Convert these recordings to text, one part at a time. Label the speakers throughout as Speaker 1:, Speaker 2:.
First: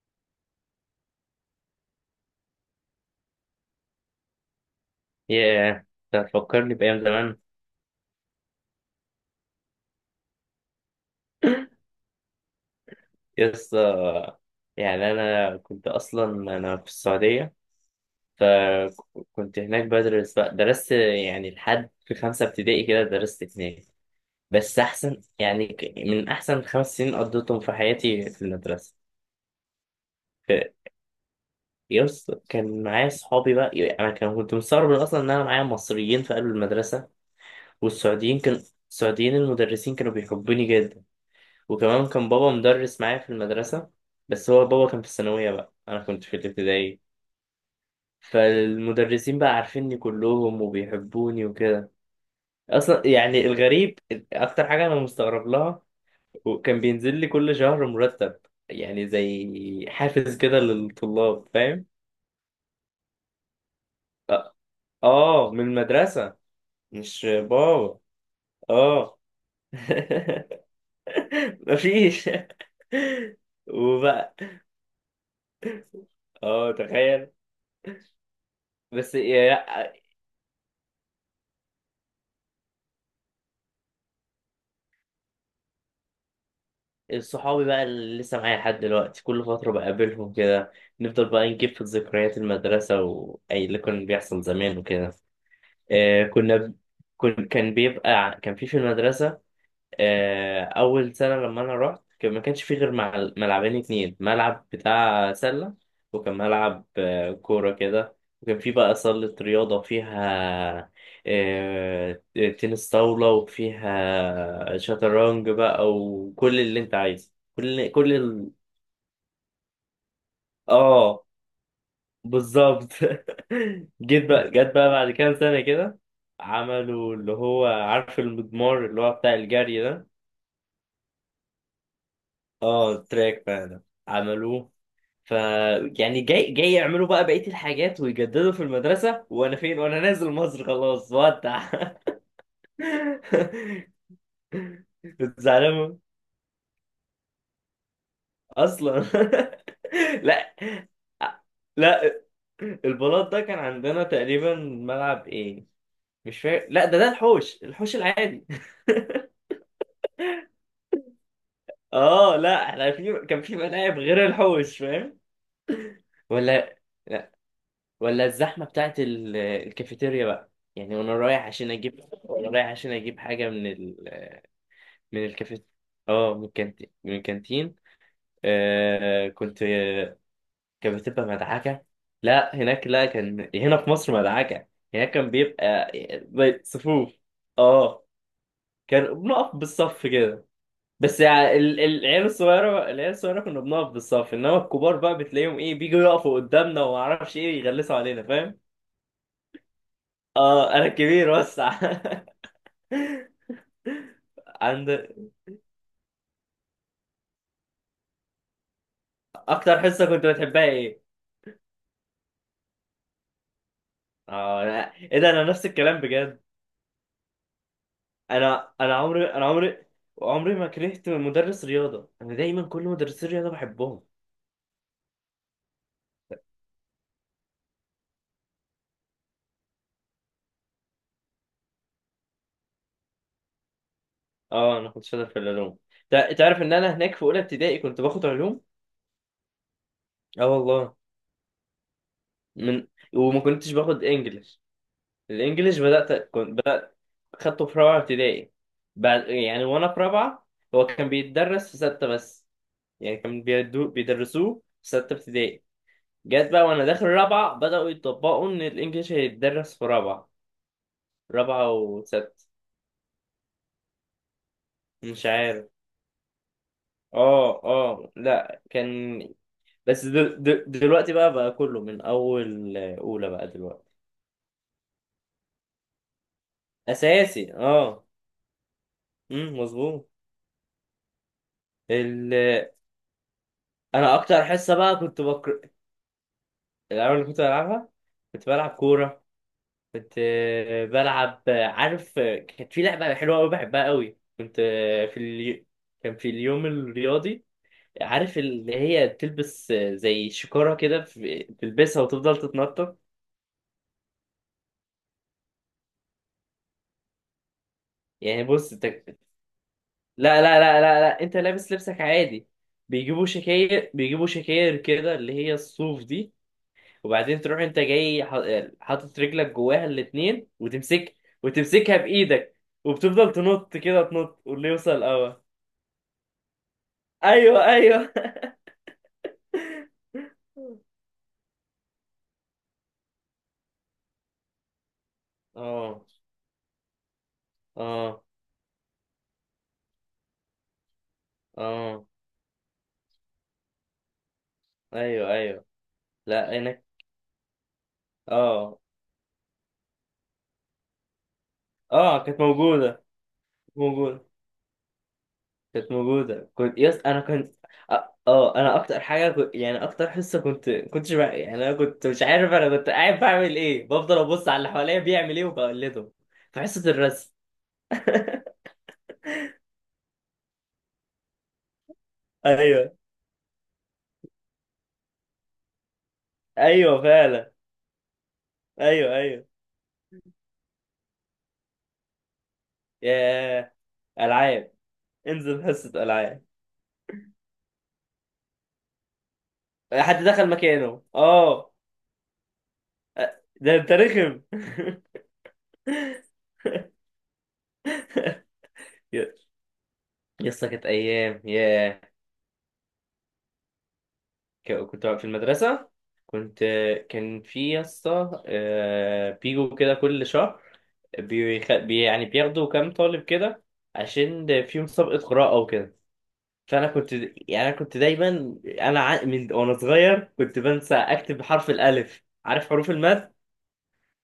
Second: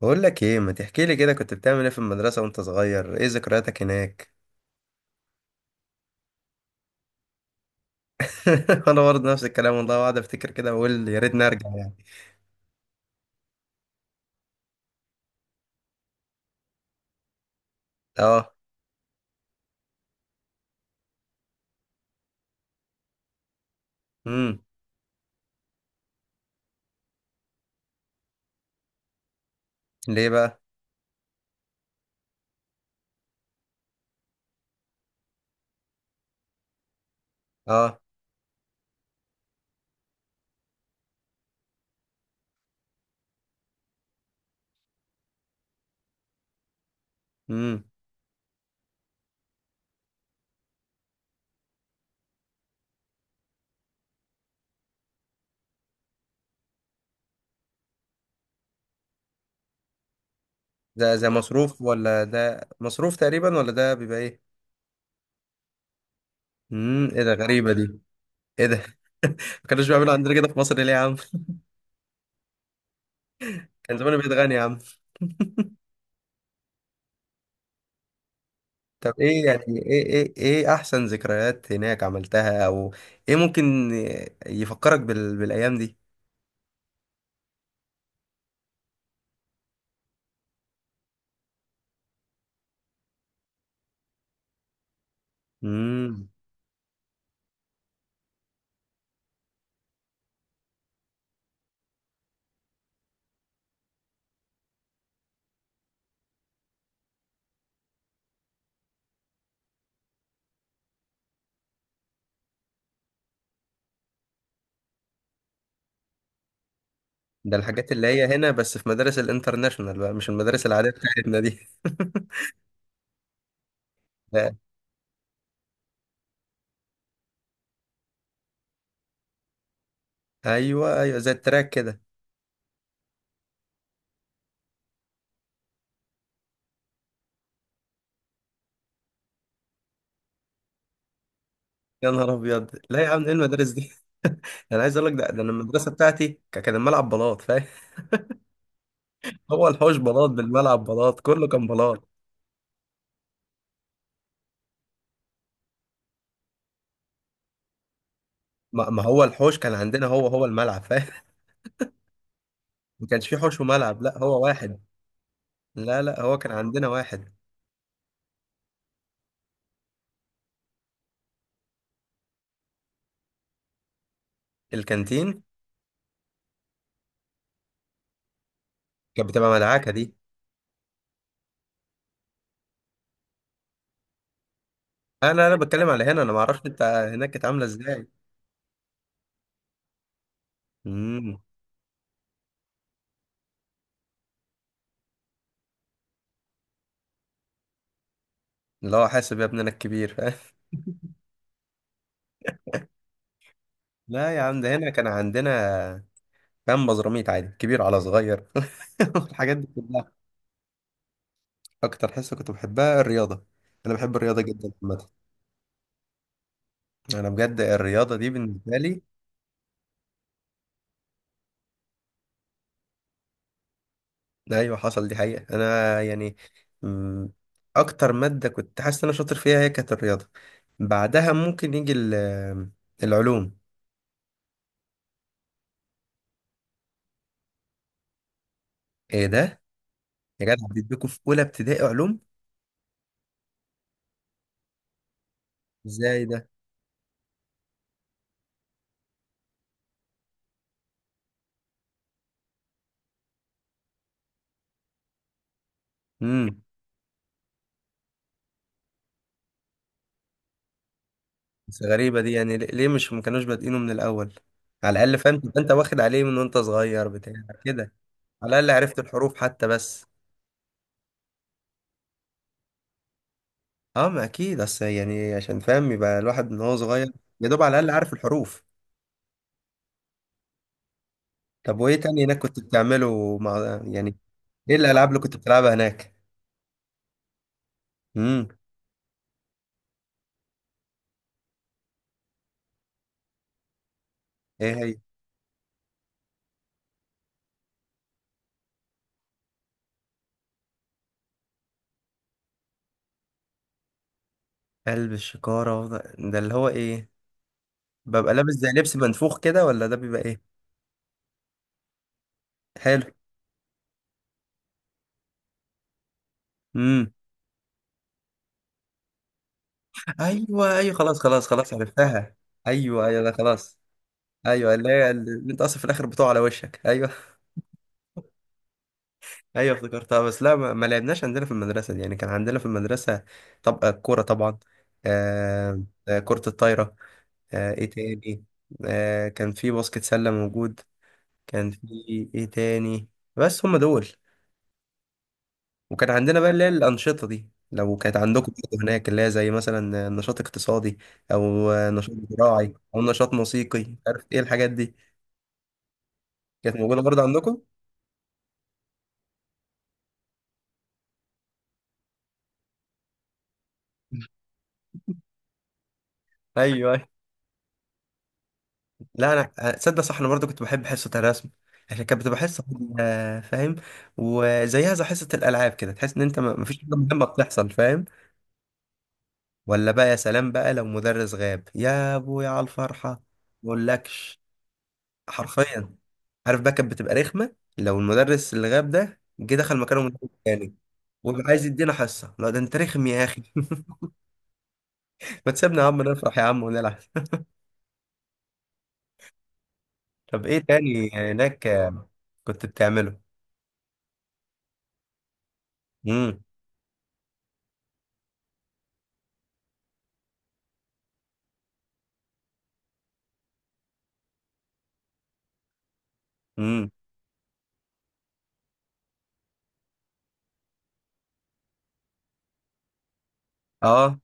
Speaker 1: بقول لك ايه، ما تحكي لي كده كنت بتعمل ايه في المدرسة وانت صغير؟ ايه ذكرياتك هناك؟
Speaker 2: ياه، ده فكرني بأيام زمان.
Speaker 1: انا برضه نفس الكلام والله، قاعد افتكر كده واقول يا ريتني ارجع يعني.
Speaker 2: يس آه، يعني أنا كنت أصلا أنا في السعودية.
Speaker 1: اه.
Speaker 2: فكنت هناك بدرس بقى درست يعني لحد في خمسة ابتدائي كده درست هناك.
Speaker 1: امم.
Speaker 2: بس أحسن يعني، من أحسن 5 سنين قضيتهم في حياتي في المدرسة.
Speaker 1: ليه بقى؟
Speaker 2: ف- كان معايا صحابي بقى، يعني أنا كنت مستغرب أصلا إن أنا معايا مصريين في قلب المدرسة.
Speaker 1: اه.
Speaker 2: والسعوديين كان السعوديين المدرسين كانوا بيحبوني. وكمان كان بابا مدرس معايا في المدرسة، بس هو بابا كان في الثانوية بقى، أنا كنت في الابتدائي.
Speaker 1: امم.
Speaker 2: فالمدرسين بقى عارفيني كلهم وبيحبوني وكده. أصلا يعني الغريب أكتر حاجة أنا مستغرب لها، وكان بينزل لي كل شهر مرتب، يعني زي حافز كده
Speaker 1: ده
Speaker 2: للطلاب،
Speaker 1: مصروف،
Speaker 2: فاهم؟
Speaker 1: ولا ده مصروف تقريبا، ولا ده بيبقى ايه؟
Speaker 2: آه. آه، من المدرسة.
Speaker 1: امم، ايه
Speaker 2: مش
Speaker 1: ده؟ غريبة
Speaker 2: بابا.
Speaker 1: دي. ايه ده؟
Speaker 2: آه.
Speaker 1: ما كانوش بيعملوا عندنا كده في مصر ليه يا عم؟
Speaker 2: مفيش.
Speaker 1: كان زمانه
Speaker 2: وبقى.
Speaker 1: بيتغني يا عم.
Speaker 2: آه، تخيل.
Speaker 1: طب،
Speaker 2: بس
Speaker 1: ايه يعني
Speaker 2: يا-
Speaker 1: ايه احسن ذكريات هناك عملتها، او ايه ممكن يفكرك بالايام دي؟
Speaker 2: صحابي بقى اللي لسه معايا لحد دلوقتي، كل فترة بقابلهم كده. نفضل بقى نجيب في ذكريات المدرسة، وأي اللي كان بيحصل زمان وكده. آه،
Speaker 1: امم.
Speaker 2: كنا، كن كان بيبقى كان في المدرسة. آه، اول سنه لما انا رحت ما كانش فيه غير ملعبين اتنين، ملعب بتاع سله، وكان ملعب كوره كده، وكان فيه بقى صاله رياضه فيها آه، تنس طاوله، وفيها شطرنج بقى، وكل اللي انت عايزه،
Speaker 1: ده
Speaker 2: كل
Speaker 1: الحاجات اللي
Speaker 2: كل
Speaker 1: هي هنا
Speaker 2: ال...
Speaker 1: بس في مدارس الانترناشونال بقى، مش المدارس العادية
Speaker 2: اه،
Speaker 1: بتاعتنا دي.
Speaker 2: بالظبط. جيت بقى
Speaker 1: لا.
Speaker 2: جت بقى بعد كام سنه كده، عملوا اللي هو عارف المضمار اللي هو بتاع الجري ده.
Speaker 1: ايوه، ايوه، زي التراك كده.
Speaker 2: اه، تراك بقى ده عملوه. ف يعني جاي يعملوا بقى بقية الحاجات ويجددوا في المدرسة، وانا فين، وانا نازل مصر خلاص، ودع.
Speaker 1: يا نهار ابيض! لا يا عم، ايه المدارس دي؟ انا عايز اقول لك، ده
Speaker 2: كنت
Speaker 1: ده انا المدرسه
Speaker 2: زعلان
Speaker 1: بتاعتي كان الملعب بلاط، فاهم؟
Speaker 2: اصلا.
Speaker 1: هو الحوش بلاط
Speaker 2: لا،
Speaker 1: بالملعب، بلاط كله كان بلاط.
Speaker 2: لا، البلاط ده كان عندنا تقريبا ملعب ايه، مش فاكر. لا، ده الحوش، الحوش العادي.
Speaker 1: ما هو الحوش كان عندنا هو الملعب، فاهم؟
Speaker 2: اه، لا، احنا
Speaker 1: ما
Speaker 2: في
Speaker 1: كانش فيه
Speaker 2: كان في
Speaker 1: حوش
Speaker 2: ملاعب
Speaker 1: وملعب، لا
Speaker 2: غير
Speaker 1: هو
Speaker 2: الحوش،
Speaker 1: واحد.
Speaker 2: فاهم؟
Speaker 1: لا، لا، هو كان
Speaker 2: ولا،
Speaker 1: عندنا واحد.
Speaker 2: الزحمة بتاعت الكافيتيريا بقى. يعني وانا رايح عشان اجيب حاجة من ال... من
Speaker 1: الكانتين.
Speaker 2: الكافيتيريا. اه، من الكانتين.
Speaker 1: كانت
Speaker 2: آه
Speaker 1: بتبقى
Speaker 2: كنت.
Speaker 1: مدعكه دي.
Speaker 2: كانت بتبقى مدعكة. لا هناك، لا كان هنا في مصر مدعكة. هناك كان
Speaker 1: انا بتكلم
Speaker 2: بيبقى
Speaker 1: على هنا، انا ما اعرفش
Speaker 2: زي
Speaker 1: انت.
Speaker 2: صفوف.
Speaker 1: هناك كانت عامله
Speaker 2: اه،
Speaker 1: ازاي؟
Speaker 2: كان بنقف بالصف كده. بس
Speaker 1: امم.
Speaker 2: يعني العيال الصغيرة كنا بنقف بالصف، انما الكبار بقى بتلاقيهم ايه، بيجوا يقفوا قدامنا، وما اعرفش ايه، يغلسوا علينا، فاهم؟
Speaker 1: اللي هو حاسب يا ابننا الكبير، فاهم؟
Speaker 2: اه، انا الكبير بس.
Speaker 1: لا يا عم، ده هنا
Speaker 2: عند.
Speaker 1: كان عندنا. كان بزراميت عادي، كبير على صغير. الحاجات دي
Speaker 2: اكتر حصه
Speaker 1: كلها.
Speaker 2: كنت بتحبها ايه؟
Speaker 1: اكتر حصه كنت بحبها الرياضه. انا بحب الرياضه
Speaker 2: اه،
Speaker 1: جدا
Speaker 2: لا.
Speaker 1: عامه.
Speaker 2: ايه ده، انا نفس الكلام بجد.
Speaker 1: انا بجد الرياضه دي
Speaker 2: انا
Speaker 1: بالنسبه
Speaker 2: انا
Speaker 1: لي.
Speaker 2: عمري انا عمري عمري ما كرهت مدرس رياضه، انا دايما كل مدرسين الرياضه بحبهم.
Speaker 1: ايوه، حصل دي حقيقه، انا يعني. مم، اكتر ماده كنت حاسس ان انا شاطر فيها هي كانت الرياضه. بعدها ممكن يجي العلوم.
Speaker 2: اه، انا كنت شاطر في العلوم. تعرف ان انا هناك في اولى ابتدائي كنت باخد علوم؟
Speaker 1: ايه ده؟ يا
Speaker 2: اه،
Speaker 1: جدع،
Speaker 2: والله.
Speaker 1: بيديكوا في اولى ابتدائي علوم؟
Speaker 2: من وما كنتش باخد انجليش. الانجليش
Speaker 1: ازاي
Speaker 2: بدات،
Speaker 1: ده؟
Speaker 2: كنت بدات خدته في رابعه ابتدائي، بعد يعني وانا في رابعه. هو كان بيتدرس في سته بس، يعني كانوا بيدرسوه في ستة ابتدائي. جت
Speaker 1: امم.
Speaker 2: بقى وانا داخل رابعة، بدأوا يطبقوا ان الانجليش هيتدرس في رابعة،
Speaker 1: بس غريبة دي،
Speaker 2: وست.
Speaker 1: يعني ليه مش ما كانوش بادئينه من الأول؟ على الأقل
Speaker 2: مش
Speaker 1: فاهم، تبقى
Speaker 2: عارف.
Speaker 1: أنت واخد عليه من وأنت صغير بتاع
Speaker 2: اه،
Speaker 1: كده.
Speaker 2: اه،
Speaker 1: على
Speaker 2: لا
Speaker 1: الأقل عرفت
Speaker 2: كان.
Speaker 1: الحروف حتى
Speaker 2: بس
Speaker 1: بس.
Speaker 2: دلوقتي بقى، كله من اول اولى بقى دلوقتي.
Speaker 1: أه، ما أكيد، بس يعني عشان فاهم، يبقى الواحد من هو صغير يا
Speaker 2: اساسي،
Speaker 1: دوب على الأقل
Speaker 2: اه.
Speaker 1: عارف الحروف.
Speaker 2: امم، مظبوط.
Speaker 1: طب، وإيه تاني هناك كنت
Speaker 2: ال...
Speaker 1: بتعمله مع
Speaker 2: انا
Speaker 1: يعني؟
Speaker 2: اكتر حصة
Speaker 1: إيه
Speaker 2: بقى
Speaker 1: الألعاب اللي
Speaker 2: كنت
Speaker 1: كنت
Speaker 2: بكر.
Speaker 1: بتلعبها هناك؟
Speaker 2: الالعاب اللي كنت بلعبها. كنت
Speaker 1: امم.
Speaker 2: بلعب كورة. كنت بلعب عارف، كانت في لعبة حلوة أوي بحبها أوي، كنت
Speaker 1: إيه هي؟
Speaker 2: في اليو... كان في اليوم الرياضي. عارف اللي هي تلبس زي شكارة كده، تلبسها وتفضل تتنطط.
Speaker 1: قلب الشكارة ده اللي هو إيه؟ ببقى
Speaker 2: يعني
Speaker 1: لابس زي
Speaker 2: بص،
Speaker 1: لبس منفوخ كده ولا ده بيبقى إيه؟
Speaker 2: لا لا لا لا لا، أنت لابس لبسك عادي.
Speaker 1: حلو.
Speaker 2: بيجيبوا شكاير كده، اللي هي الصوف دي.
Speaker 1: امم.
Speaker 2: وبعدين تروح أنت جاي حاطط رجلك جواها الاتنين
Speaker 1: أيوه، أيوه،
Speaker 2: وتمسك.
Speaker 1: خلاص، خلاص، خلاص،
Speaker 2: وتمسكها
Speaker 1: عرفتها.
Speaker 2: بإيدك.
Speaker 1: أيوه، أيوه، ده
Speaker 2: وبتفضل تنط
Speaker 1: خلاص.
Speaker 2: كده، تنط، واللي
Speaker 1: ايوه، اللي
Speaker 2: يوصل
Speaker 1: هي
Speaker 2: الأول.
Speaker 1: اللي انت اصلا في الاخر بتقع على وشك، ايوه.
Speaker 2: ايوه، ايوه.
Speaker 1: ايوه افتكرتها، بس لا ما لعبناش عندنا في المدرسه دي، يعني كان عندنا في المدرسه. طب الكوره طبعا. آه.
Speaker 2: اه،
Speaker 1: كره الطايره. ايه
Speaker 2: اه،
Speaker 1: تاني؟ كان في باسكت سله موجود. كان
Speaker 2: اه.
Speaker 1: في ايه تاني؟ بس هم دول.
Speaker 2: ايوه، ايوه.
Speaker 1: وكان عندنا بقى
Speaker 2: لا،
Speaker 1: اللي هي
Speaker 2: انا.
Speaker 1: الانشطه دي، لو كانت عندكم
Speaker 2: اه،
Speaker 1: برضه هناك، اللي هي زي مثلا نشاط اقتصادي او نشاط
Speaker 2: اه،
Speaker 1: زراعي او نشاط
Speaker 2: كانت
Speaker 1: موسيقي، عارف
Speaker 2: موجوده
Speaker 1: ايه الحاجات دي.
Speaker 2: كانت موجوده،
Speaker 1: كانت
Speaker 2: يس
Speaker 1: موجوده
Speaker 2: انا
Speaker 1: برضه
Speaker 2: كنت.
Speaker 1: عندكم؟
Speaker 2: اه، انا اكتر حاجه كنت... يعني اكتر حصه كنتش بقى... يعني انا كنت مش عارف انا كنت قاعد بعمل ايه، بفضل ابص على اللي حواليا بيعمل ايه وبقلده، في حصه
Speaker 1: ايوه،
Speaker 2: الرسم.
Speaker 1: لا انا، تصدق صح، انا برضو كنت بحب حصه الرسم. عشان كانت بتبقى حصه.
Speaker 2: ايوه،
Speaker 1: آه، فاهم؟ وزيها زي حصه الالعاب كده، تحس ان انت مفيش حاجه
Speaker 2: ايوه
Speaker 1: مهمه
Speaker 2: فعلا.
Speaker 1: بتحصل، فاهم؟
Speaker 2: ايوه، ايوه.
Speaker 1: ولا بقى يا سلام بقى لو مدرس غاب يا ابويا على الفرحه.
Speaker 2: يا،
Speaker 1: مقولكش.
Speaker 2: العاب، انزل
Speaker 1: حرفيا.
Speaker 2: حصه العاب.
Speaker 1: عارف بقى، كانت بتبقى رخمه لو المدرس اللي غاب ده جه دخل مكانه
Speaker 2: حد
Speaker 1: مدرس
Speaker 2: دخل
Speaker 1: تاني
Speaker 2: مكانه،
Speaker 1: ويبقى عايز
Speaker 2: اه.
Speaker 1: يدينا حصه، لا ده انت رخم يا اخي!
Speaker 2: ده انت رخم.
Speaker 1: ما تسيبنا يا عم نفرح يا عم ونلعب.
Speaker 2: يا،
Speaker 1: طب
Speaker 2: يا
Speaker 1: ايه
Speaker 2: اسطى، كانت
Speaker 1: تاني
Speaker 2: ايام
Speaker 1: هناك
Speaker 2: يا.
Speaker 1: كنت بتعمله؟
Speaker 2: كنت في المدرسه.
Speaker 1: امم.
Speaker 2: كنت. كان في يا اسطى بيجوا كده كل شهر. يعني بياخدوا كام طالب كده، عشان في مسابقه قراءه وكده. فانا
Speaker 1: امم.
Speaker 2: كنت يعني انا كنت دايما، انا من وانا صغير كنت بنسى اكتب حرف الالف، عارف، حروف المد.
Speaker 1: اه،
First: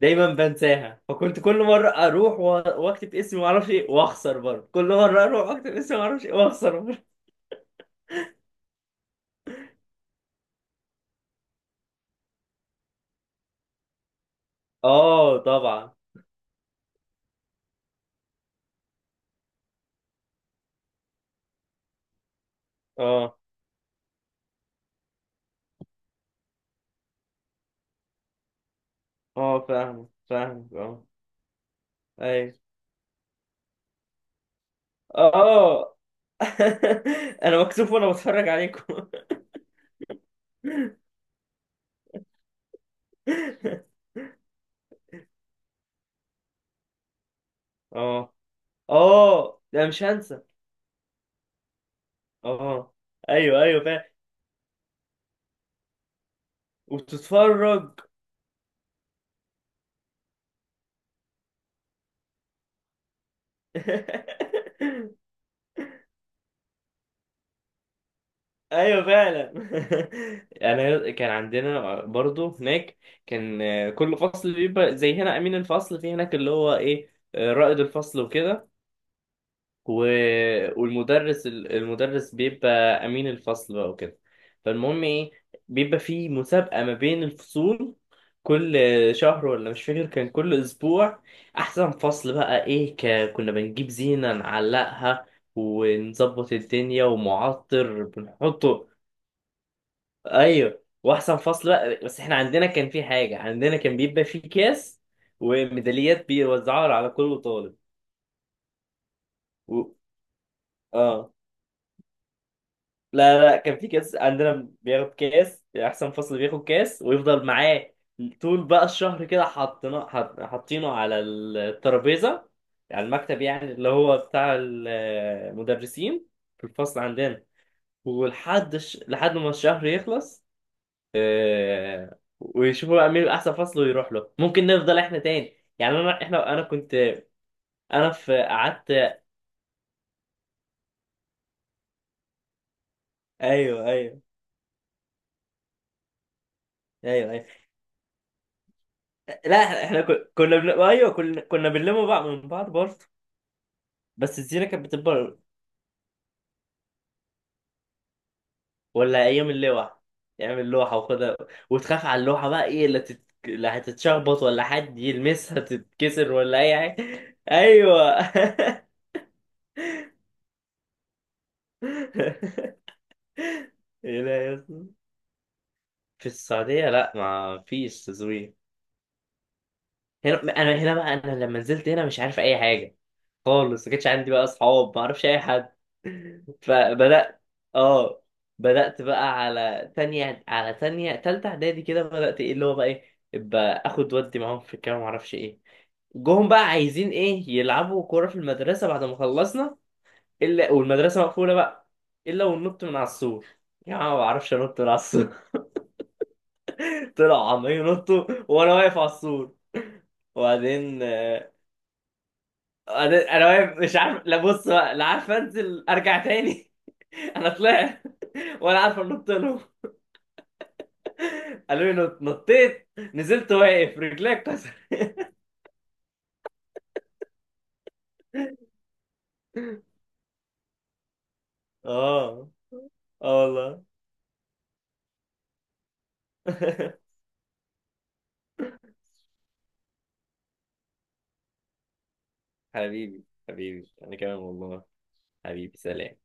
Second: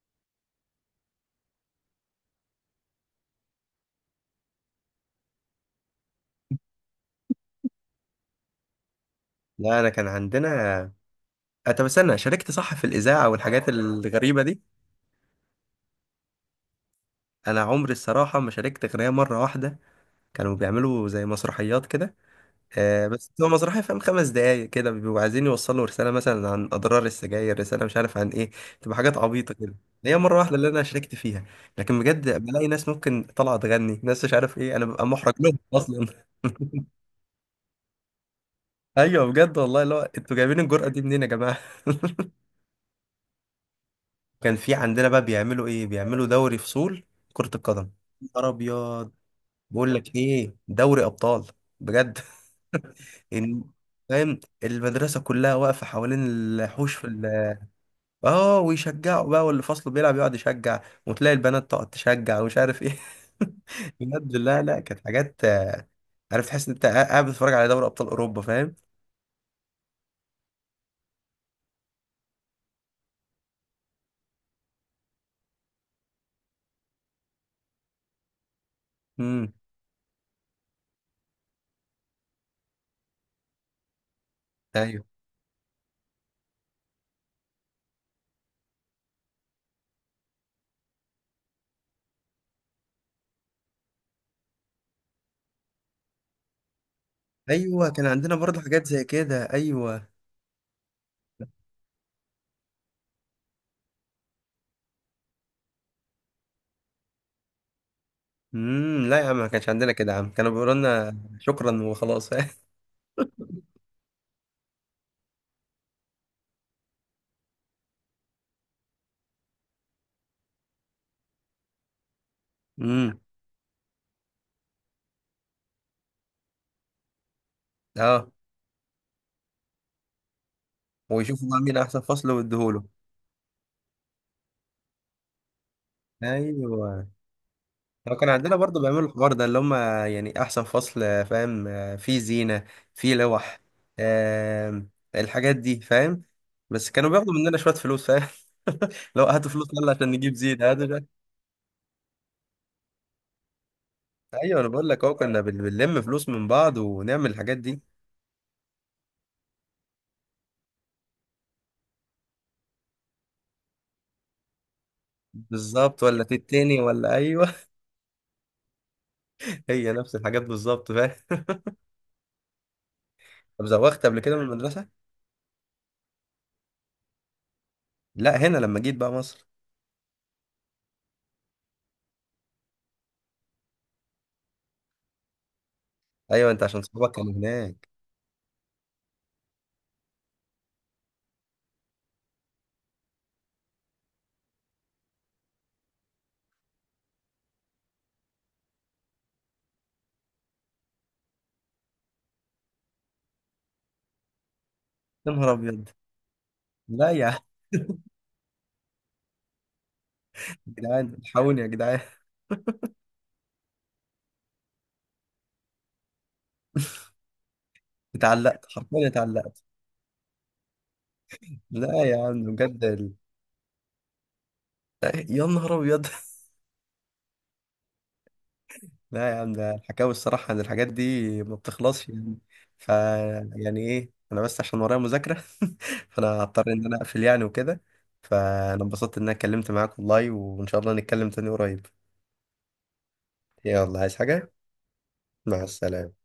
Speaker 2: دايما بنساها، فكنت كل مره اروح واكتب اسمي ما اعرفش ايه، واخسر برضه، كل مره اروح واكتب اسمي ما اعرفش ايه، واخسر برضه.
Speaker 1: لا انا كان عندنا طب استنى، شاركت صح في الاذاعه والحاجات الغريبه دي؟
Speaker 2: اه، طبعا.
Speaker 1: انا عمري الصراحه ما شاركت غير هي مره واحده. كانوا بيعملوا زي مسرحيات كده. بس
Speaker 2: اه،
Speaker 1: هو مسرحيه فاهم، 5 دقايق كده، بيبقوا عايزين يوصلوا رساله مثلا عن اضرار السجاير، رساله مش عارف عن ايه. تبقى حاجات عبيطه
Speaker 2: اه،
Speaker 1: كده.
Speaker 2: فاهمك،
Speaker 1: هي مره واحده اللي انا
Speaker 2: اه.
Speaker 1: شاركت فيها. لكن بجد
Speaker 2: ايوه،
Speaker 1: بلاقي ناس ممكن طالعه تغني، ناس مش عارف ايه، انا ببقى محرج لهم
Speaker 2: اه.
Speaker 1: اصلا.
Speaker 2: انا مكسوف وانا بتفرج عليكم.
Speaker 1: ايوه، بجد والله، لا انتوا جايبين الجرأه دي منين يا جماعه؟ كان في عندنا بقى بيعملوا ايه، بيعملوا دوري فصول كرة القدم.
Speaker 2: اه،
Speaker 1: نهار ابيض.
Speaker 2: اه، ده
Speaker 1: بقول
Speaker 2: مش
Speaker 1: لك
Speaker 2: هنسى.
Speaker 1: ايه، دوري ابطال. بجد.
Speaker 2: اه، ايوه،
Speaker 1: إن-
Speaker 2: ايوه، فاهم.
Speaker 1: فاهم، المدرسة كلها واقفة حوالين الحوش
Speaker 2: وتتفرج.
Speaker 1: اه، ويشجعوا بقى، واللي فصله بيلعب يقعد يشجع. وتلاقي البنات تقعد تشجع ومش عارف ايه. بجد، لا، لا، كانت حاجات، عارف تحس ان انت قاعد بتتفرج على دوري ابطال اوروبا، فاهم؟
Speaker 2: ايوه فعلا. انا كان عندنا برضو هناك. كان كل فصل بيبقى زي هنا امين الفصل، في هناك اللي هو ايه رائد الفصل وكده.
Speaker 1: امم.
Speaker 2: والمدرس المدرس بيبقى امين الفصل بقى وكده.
Speaker 1: ايوه،
Speaker 2: فالمهم ايه، بيبقى في مسابقة ما بين الفصول. كل شهر ولا مش فاكر، كان كل اسبوع احسن فصل بقى ايه. كنا بنجيب زينة نعلقها، ونظبط الدنيا،
Speaker 1: ايوه،
Speaker 2: ومعطر
Speaker 1: كان عندنا برضه حاجات
Speaker 2: بنحطه.
Speaker 1: زي كده، ايوه.
Speaker 2: ايوه، واحسن فصل بقى، بس احنا عندنا كان في حاجه، عندنا كان بيبقى في كاس وميداليات بيوزعوها على كل طالب.
Speaker 1: امم. لا يا عم، ما كانش عندنا
Speaker 2: و...
Speaker 1: كده يا عم، كانوا بيقولوا لنا
Speaker 2: اه،
Speaker 1: شكرا وخلاص.
Speaker 2: لا، لا، كان في كاس عندنا، بياخد كاس، احسن فصل بياخد كاس ويفضل معاه طول بقى الشهر كده، حاطينه على الترابيزه، على
Speaker 1: امم.
Speaker 2: المكتب يعني اللي هو بتاع المدرسين في الفصل عندنا،
Speaker 1: اه،
Speaker 2: لحد ما الشهر يخلص.
Speaker 1: ويشوفوا بقى مين احسن فصل ويديهوله.
Speaker 2: ويشوفوا بقى مين احسن فصل ويروح له، ممكن نفضل احنا تاني، يعني انا احنا انا كنت،
Speaker 1: ايوه.
Speaker 2: انا
Speaker 1: لو كان
Speaker 2: في
Speaker 1: عندنا برضه بيعملوا
Speaker 2: قعدت.
Speaker 1: الحوار ده اللي هم، يعني احسن فصل فاهم، فيه زينه، فيه لوح،
Speaker 2: ايوه، ايوه.
Speaker 1: آم، الحاجات دي، فاهم؟ بس كانوا
Speaker 2: ايوه،
Speaker 1: بياخدوا
Speaker 2: ايوه.
Speaker 1: مننا شويه فلوس، فاهم؟ لو هاتوا
Speaker 2: لا،
Speaker 1: فلوس،
Speaker 2: احنا
Speaker 1: يلا
Speaker 2: إحنا
Speaker 1: عشان نجيب زينه هاتوا
Speaker 2: ايوه
Speaker 1: شوية.
Speaker 2: كنا كنا بنلم بقى من بعض برضه. بس
Speaker 1: ايوه،
Speaker 2: الزينه
Speaker 1: انا
Speaker 2: كانت
Speaker 1: بقول لك اهو
Speaker 2: بتكبر.
Speaker 1: كنا بنلم فلوس من بعض ونعمل الحاجات دي.
Speaker 2: ولا ايام اللوحه، يعمل لوحه وخدها، وتخاف على اللوحه بقى، ايه اللي اللي هتتشخبط، ولا حد يلمسها
Speaker 1: بالظبط، ولا
Speaker 2: تتكسر، ولا اي
Speaker 1: تتني
Speaker 2: حاجه.
Speaker 1: ولا ايوه.
Speaker 2: ايوه.
Speaker 1: هي نفس الحاجات بالظبط، فاهم؟ طب زوغت قبل
Speaker 2: ايه ده
Speaker 1: كده من
Speaker 2: يا
Speaker 1: المدرسة؟
Speaker 2: اسطى؟ في السعوديه، لا، ما فيش
Speaker 1: لا،
Speaker 2: تزويق.
Speaker 1: هنا لما جيت بقى مصر.
Speaker 2: هنا بقى انا لما نزلت هنا مش عارف اي حاجه خالص، ما كانش عندي بقى اصحاب، ما اعرفش اي حد.
Speaker 1: ايوه، انت عشان صحابك كانوا
Speaker 2: فبدات.
Speaker 1: هناك.
Speaker 2: اه، بدات بقى على تانية، تالتة اعدادي كده، بدات ايه اللي هو بقى ايه، ابقى اخد ودي معاهم في الكلام ما اعرفش ايه. جوهم بقى عايزين ايه، يلعبوا كوره في المدرسه بعد ما خلصنا. الا والمدرسه مقفوله بقى. الا وننط من على السور. يا عم، ما بعرفش انط من على
Speaker 1: يا
Speaker 2: السور.
Speaker 1: نهار ابيض! لا يا عم.
Speaker 2: طلعوا عمالين ينطوا، وانا واقف على السور.
Speaker 1: يا
Speaker 2: وبعدين
Speaker 1: جدعان، الحقوني يا جدعان!
Speaker 2: انا واقف مش عارف، لا بص بقى لا عارف انزل ارجع تاني. انا طلعت.
Speaker 1: اتعلقت،
Speaker 2: ولا عارف
Speaker 1: حرفيا
Speaker 2: انط لهم.
Speaker 1: اتعلقت.
Speaker 2: قالوا لي
Speaker 1: لا
Speaker 2: نط،
Speaker 1: يا عم، بجد
Speaker 2: نطيت، نزلت واقف، رجليك كسر.
Speaker 1: لا، يا نهار ابيض. لا يا عم، ده الحكاوي الصراحة ان الحاجات دي ما بتخلصش يعني.
Speaker 2: اه،
Speaker 1: ف
Speaker 2: اه
Speaker 1: يعني
Speaker 2: والله.
Speaker 1: ايه، انا بس عشان ورايا مذاكرة. فانا هضطر ان انا اقفل يعني وكده. فانا انبسطت ان انا اتكلمت معاك والله، وان شاء الله نتكلم تاني قريب.
Speaker 2: حبيبي، حبيبي
Speaker 1: يلا عايز
Speaker 2: انا كمان
Speaker 1: حاجة؟
Speaker 2: والله.
Speaker 1: مع
Speaker 2: حبيبي، سلام.
Speaker 1: السلامة.